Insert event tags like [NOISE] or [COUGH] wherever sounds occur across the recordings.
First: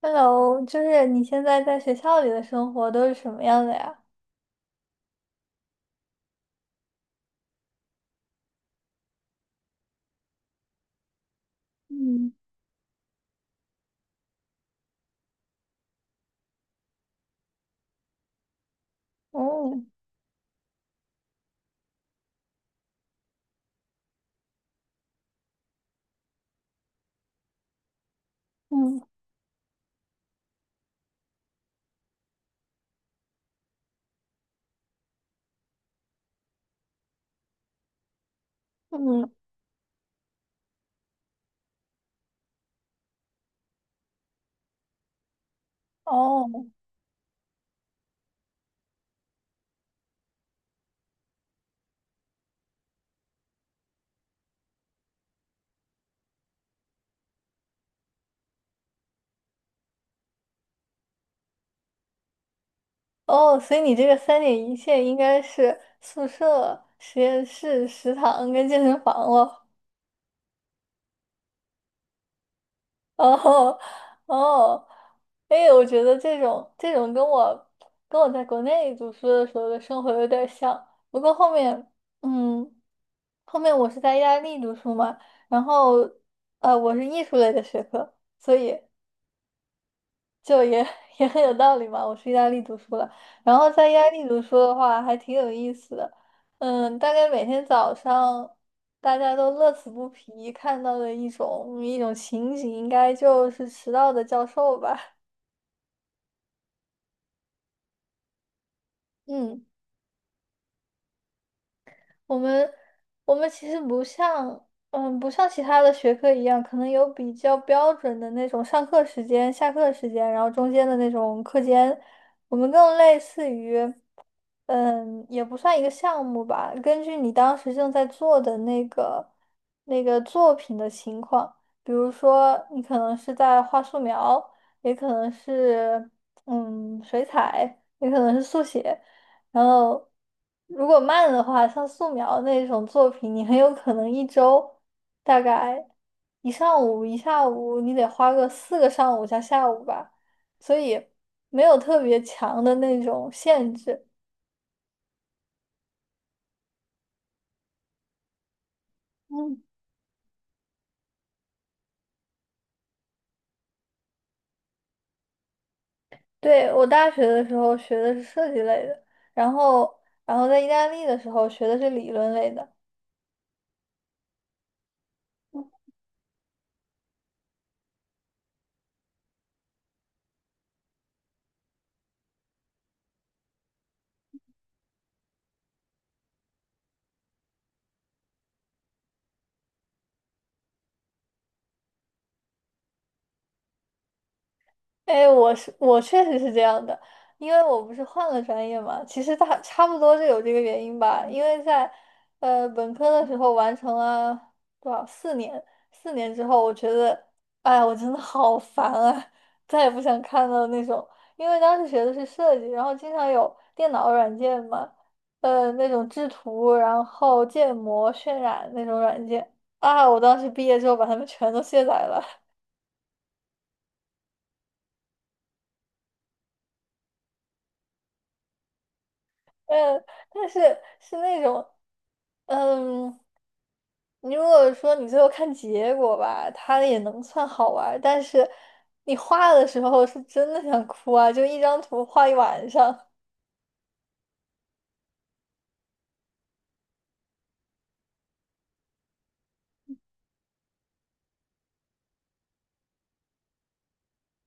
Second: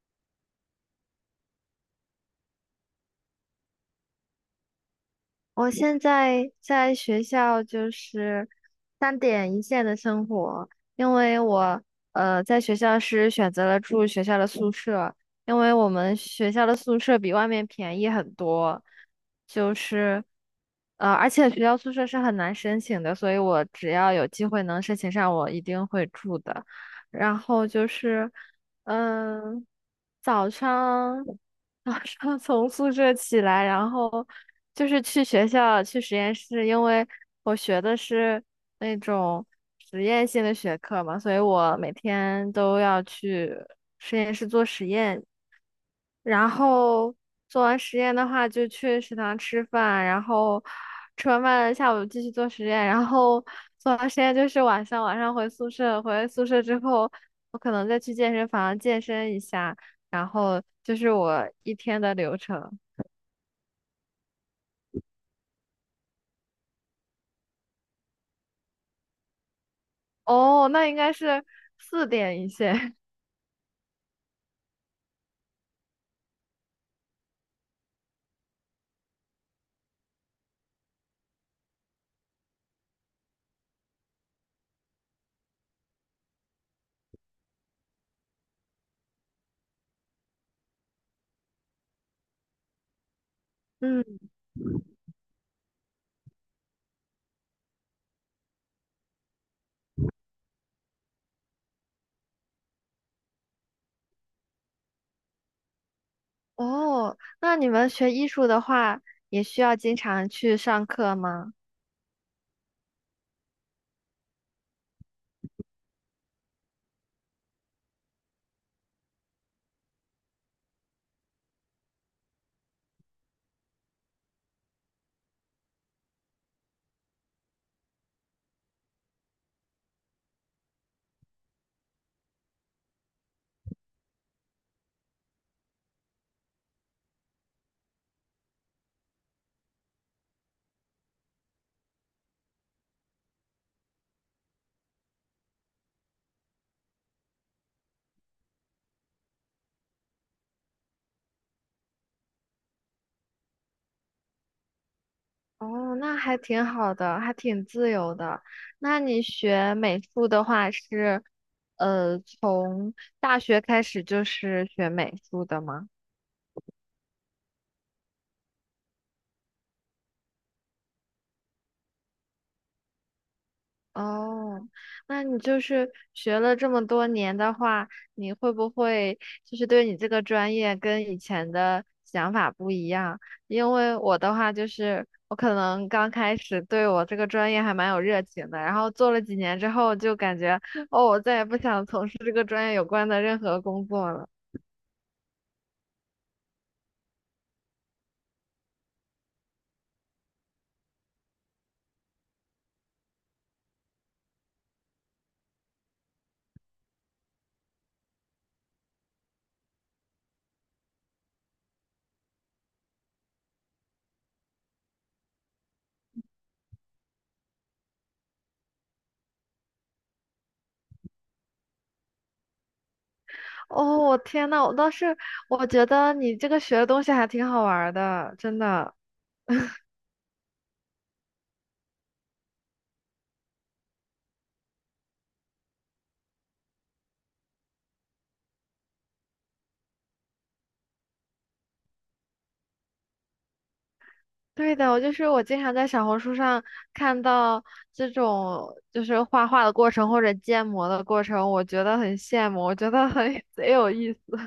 Hello，就是你现在在学校里的生活都是什么样的呀？我现在在学校就是三点一线的生活，因为我嗯。在学校是选择了住学校的宿舍，因为我们学校的宿舍比外面便宜很多，就哦。是而且学校宿舍是很难申请的，所以我只要有机会能申请上，我一定会住的。然后就是嗯嗯、早上。[LAUGHS] 早上从宿舍起来，然后就是去学校去实验室，因为我学的是那嗯。种实验性的学科嘛，所以我每天都要去实验室做实验。然哦后做完实验的话，就去食堂吃饭，然后吃完饭下午继续做实验，然后做完实验就是晚上，晚上回宿舍，回宿舍之后，我可能再去健身房健身一下，然后就是我一天的流程。哦，所以你这个三点一线应该是宿舍、实验室、食堂跟健身房了。哦，那应该是四点一线。[LAUGHS] 哦哦，哎，我觉得这种跟我跟我在国内读书的时候的生活有点像，不过后面嗯。后面我是在意大利读书嘛，然后我是艺术类的学科，所以就也 [LAUGHS] 也很有道理嘛。我去意大利读书了，然后在意大嗯，利读书的话还挺有意思的。嗯，大概每天早上大家都乐此不疲看到的一种情景，应该就是迟到的教授吧。哦，那你们学艺术的话，[LAUGHS] 也需嗯，要经常去上课吗？我们我们其实不像。嗯，不像其他的学科一样，可能有比较标准的那种上课时间、下课时间，然后中间的那种课间，我们更类似于。嗯，也不算一个项目吧。根据你当时正在做的那个作品的情况，比如说你可能是在画素描，也可能是嗯水彩，也可能是速写。然后如果慢的话，像素描那种作品，你很有可能一周大概一上午一下午，你得花个四个上午加下午吧。所以没有特别强的那种限制。哦，那还挺好的，还挺自由的。那你嗯。学美术的话是，呃，从大学开始就是学美术的吗？对，我大学的时候学的是设计类的，然后然后在意大利的时候学的是理论类的。哦，那你就是学了这么多年的话，你会不会就是对你这个专业跟以前的想法不一样？因为我的话就是，我可能刚开始对我这个专业还蛮有热情的，然后做了几年之后就感觉，哦，我再也不想从事这个专业有关的任何工作了。哎，我确实是这样的，因为我不是换了专业嘛，其实大差不多就有这个原因吧。因为在本科的时候完成了多少四年，四年之后，我觉得，哎，我真的好烦啊，再也不想看到那种。因为当时学的是设计，然后经常有电脑软件嘛，那种制图，然后建模、渲染那种软件啊，我当时毕业之后把它们全都卸载了。哦，我天呐，我倒是我觉得你这个学的东西还挺好玩儿的，真的。嗯，但是是那种，嗯，你如果说你最后看结果吧，它也能算好玩儿，但是你画的时候是真的想哭啊，就一张图画一晚上。对的，我就是我经常在小红书上看到这种就是画画的过程或者建模的过程，我觉得很羡慕，我觉得很 [LAUGHS] 贼有意思。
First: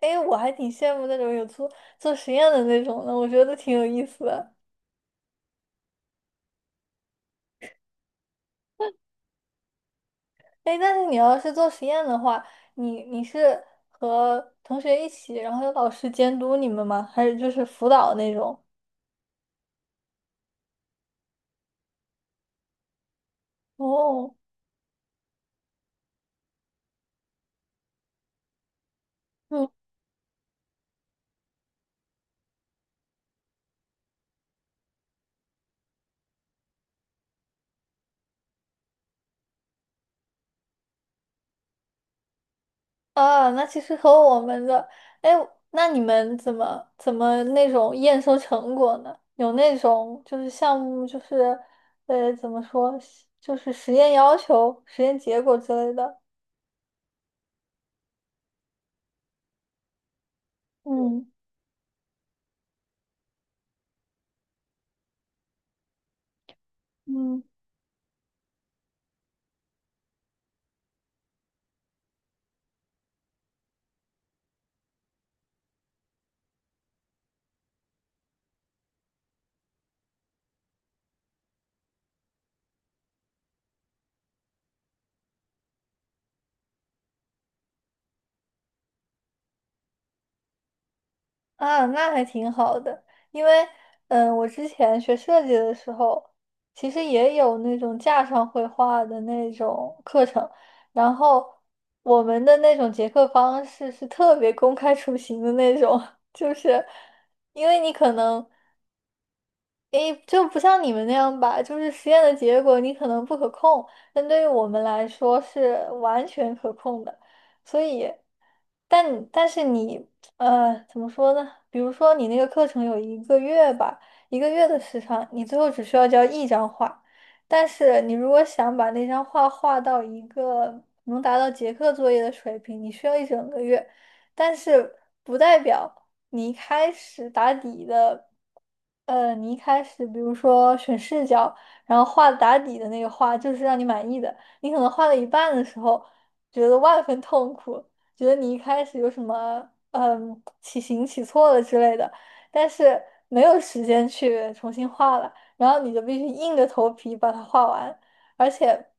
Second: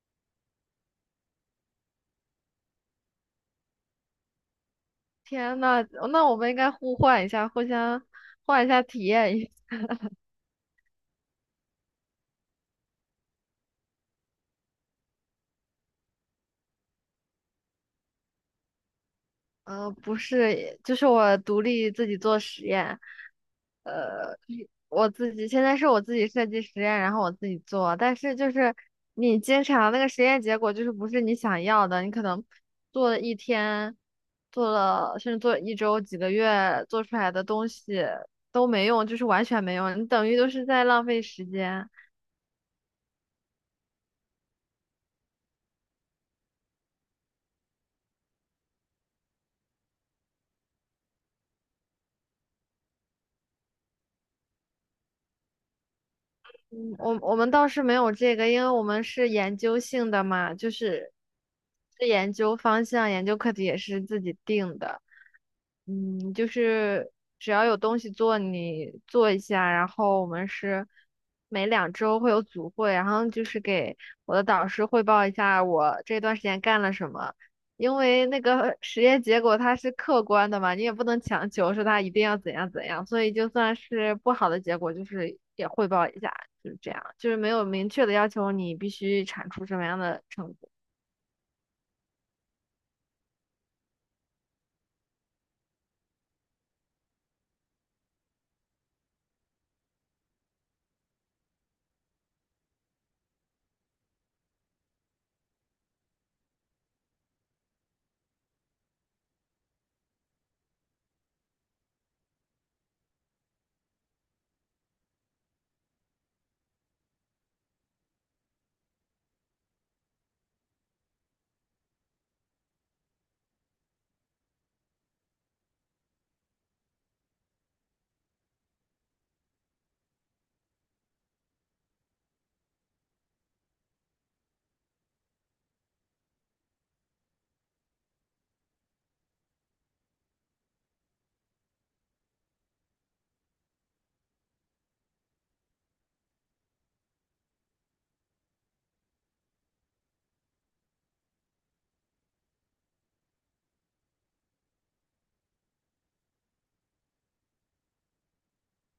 哎，我还挺羡慕那种有做实验的那种的，我觉得挺有意思的。天呐，那我们应该互换一下，互相换一下体验一下哎，但是你要是做实验的话，你是和同学一起，然后有老师监督你们吗？还是就是辅导那种？呃，不是，就是我独立自己做实验，哦。呃，我自己现在是我自己设计实验，然后我自己做，但是就是你经嗯。常那个实验结果就是不是你想要的，你可能做了一天，做了甚至做一周、几个月，做出来的东西都没用，就是完全没用，你等于都是在浪费时间。啊，那其实和我们的，哎，那你们怎么那种验收成果呢？有那种就是项目就是，呃，怎么说，就是实验要求、实验结果之类的。我们倒是没有这个，因为我们是研究性的嘛，就是嗯。是研究方向、研究课题也是自己定的。嗯，就是嗯。只要有东西做，你做一下。然后我们是每2周会有组会，然后就是给我的导师汇报一下我这段时间干了什么。因为那个实验结果它是客观的嘛，你也不能强求说它一定要怎样怎样，所以就算是不好的结果，就是也汇报一下，就是这样，就是没有明确的要求你必须产出什么样的成果。啊，那还挺好的，因为嗯，我之前学设计的时候，其实也有那种架上绘画的那种课程，然后我们的那种结课方式是特别公开出行的那种，[LAUGHS] 就是因为你可能。诶，就不像你们那样吧，就是实验的结果你可能不可控，但对于我们来说是完全可控的。所以，但是你怎么说呢？比如说你那个课程有一个月吧，一个月的时长，你最后只需要交一张画。但是你如果想把那张画画到一个能达到结课作业的水平，你需要一整个月。但是不代表。你一开始打底的，呃，你一开始比如说选视角，然后画打底的那个画就是让你满意的，你可能画了一半的时候觉得万分痛苦，觉得你一开始有什么嗯起形起错了之类的，但是没有时间去重新画了，然后你就必须硬着头皮把它画完，而且。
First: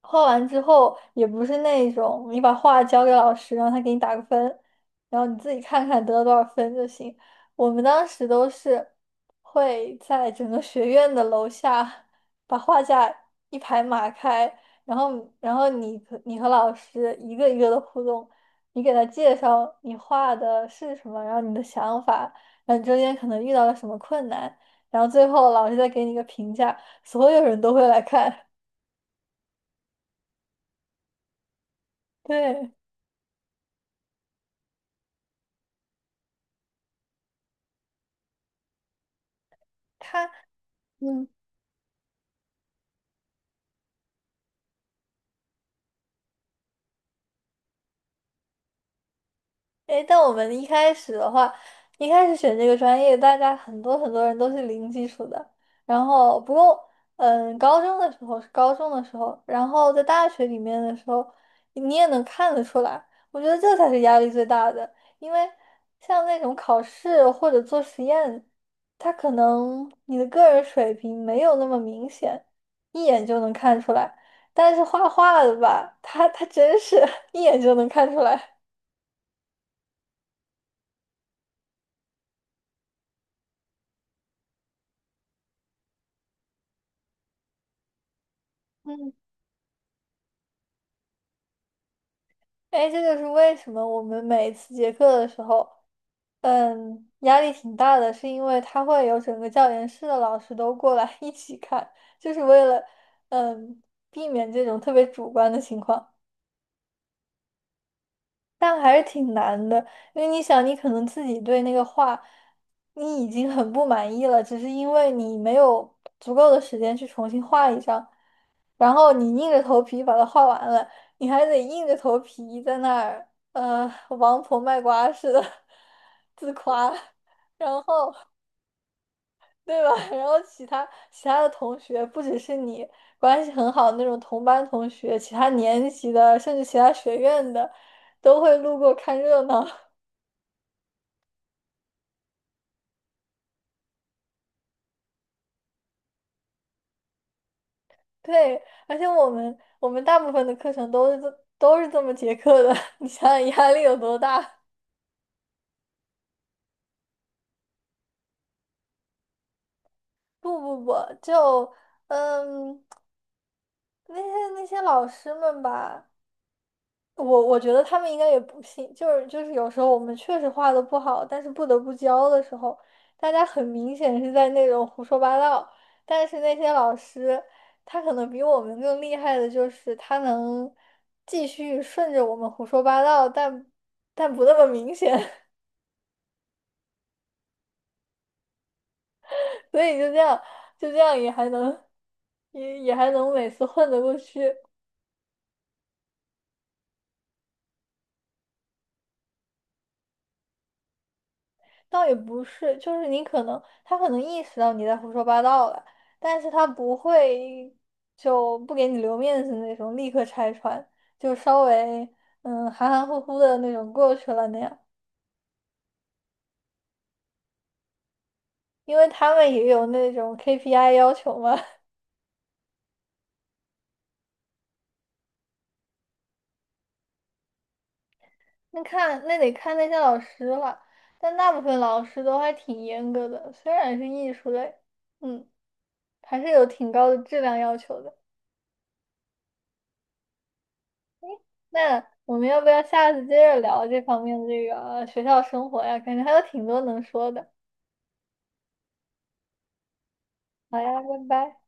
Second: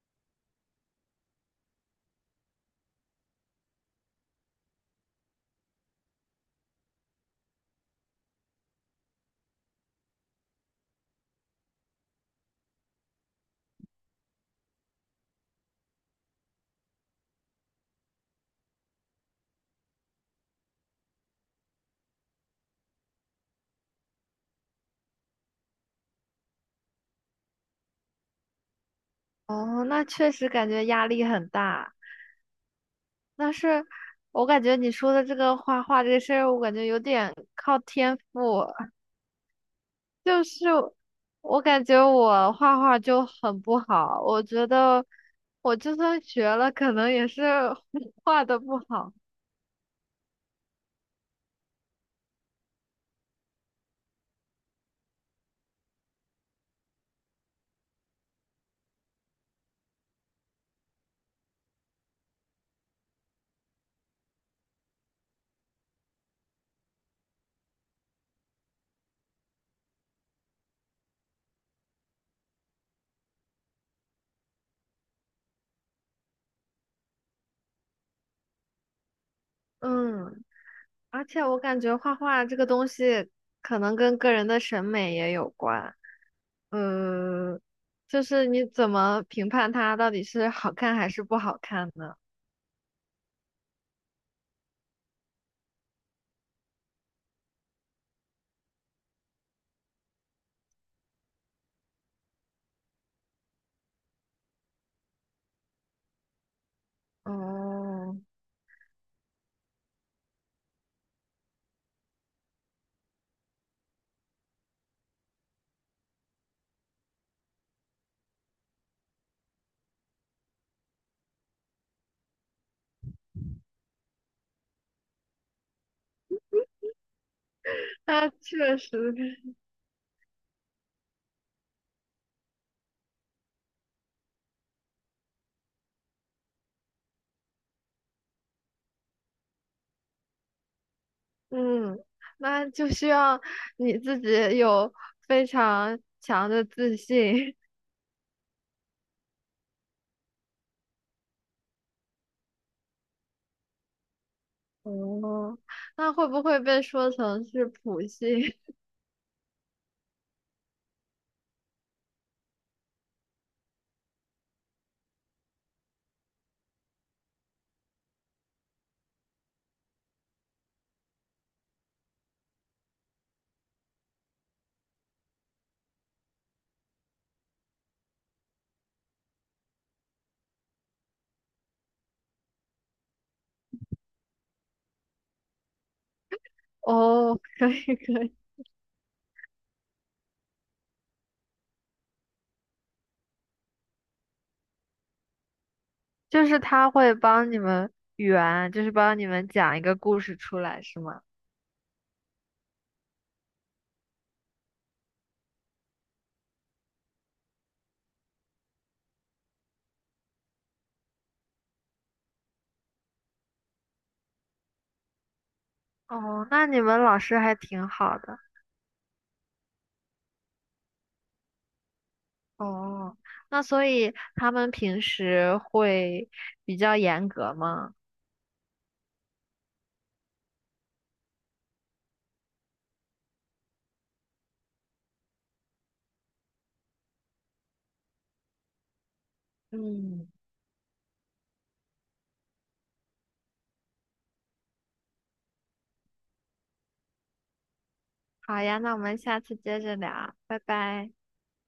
画完之后也不是那种你把画交给老师让他给你打个分，然后你自己看看得了多少分就行。我们当时都是会在整个学院的楼下把画架一排码开，然后你和你和老师一个一个的互动，你给他介绍你画的是什么，然后你的想法，然后你中间可能遇到了什么困难，然后最后老师再给你一个评价，所有人都会来看。哦，那确实感觉压力很大。[LAUGHS] 对，但是我感觉你说的这个画画这个事儿，我感觉有点靠天赋。他。就是嗯，我感觉我画画就很不好，我觉得我就算学了，可能也是 [LAUGHS] 画的不好。诶，但我们一开始的话，一开始选这个专业，大家很多人都是零基础的。然后，不过，嗯，高中的时候是高中的时候，然后在大学里面的时候，你也能看得出来。我觉得这才是压力最大的，因为像那种考试或者做实验，他可能你的个人水平没有那么明显，一眼就能看出来。但是画画的吧，他真是 [LAUGHS] 一眼就能看出来。嗯，而且我感觉画画这个东西可能跟个人的审美也有关。嗯，就是你怎嗯。么评判它到底是好看还是不好看呢？哎，这就是为什么我们每一次结课的时候，嗯，压力挺大的，是因为他会有整个教研室的老师都过来 [LAUGHS] 一起看，就是为了，嗯，避免这种特别主观的情况。哦，但还是挺难的，因为你想，你可能自己对那个画，你已经很不满意了，只是因为你没有足够的时间去重新画一张，然后你硬着头皮把它画完了，你还得硬着头皮在那儿呃王婆卖瓜似的 [LAUGHS] 自夸，然后那确实。对吧？[LAUGHS] 然后其他的同学不只是你关系很好的那种同班同学，其他年级的甚至其他学院的都会路过看热闹。[LAUGHS] 嗯，那就需要你自己有非常强的自信。对，而且我们大部分的课程都是都是这么结课的，[LAUGHS] 你想想压力有多大？[LAUGHS] 哦，那会不会被说成是普信 不不不，就嗯。那些老师们吧，我觉得他们应该也不信，就是有时候我们确实画的不好，但是不得不教的时候，大家很明显是在那种胡说八道，但是那些老师他可能比我们更厉害的就是他能继续顺着我们胡说八道，但不那么明显。[LAUGHS] 哦，可以可以，[LAUGHS] 所以就这样也还能也还能每次混得过去。就是他会帮你们圆，就是帮你们讲一个故事出来，是吗？倒也不是，就是你可能他可能意识到你在胡说八道了，但是他不会就不给你留面子那种，立刻拆穿，就稍微嗯含含糊糊的那种过去了那样，哦，那你们老师还挺好的。因为他们也有那种 KPI 要求嘛。哦，那所以他们平时会比较严格吗？[LAUGHS] 那那得看那些老师了，但大部分老师都还挺严格的，虽然是艺术类，嗯，还是有挺高的质量要求的。嗯，那我们要不要下次接着聊这方面这个学校生活呀？感觉还有挺多能说的。好呀，那我们下次接着聊，拜好呀，拜拜。拜。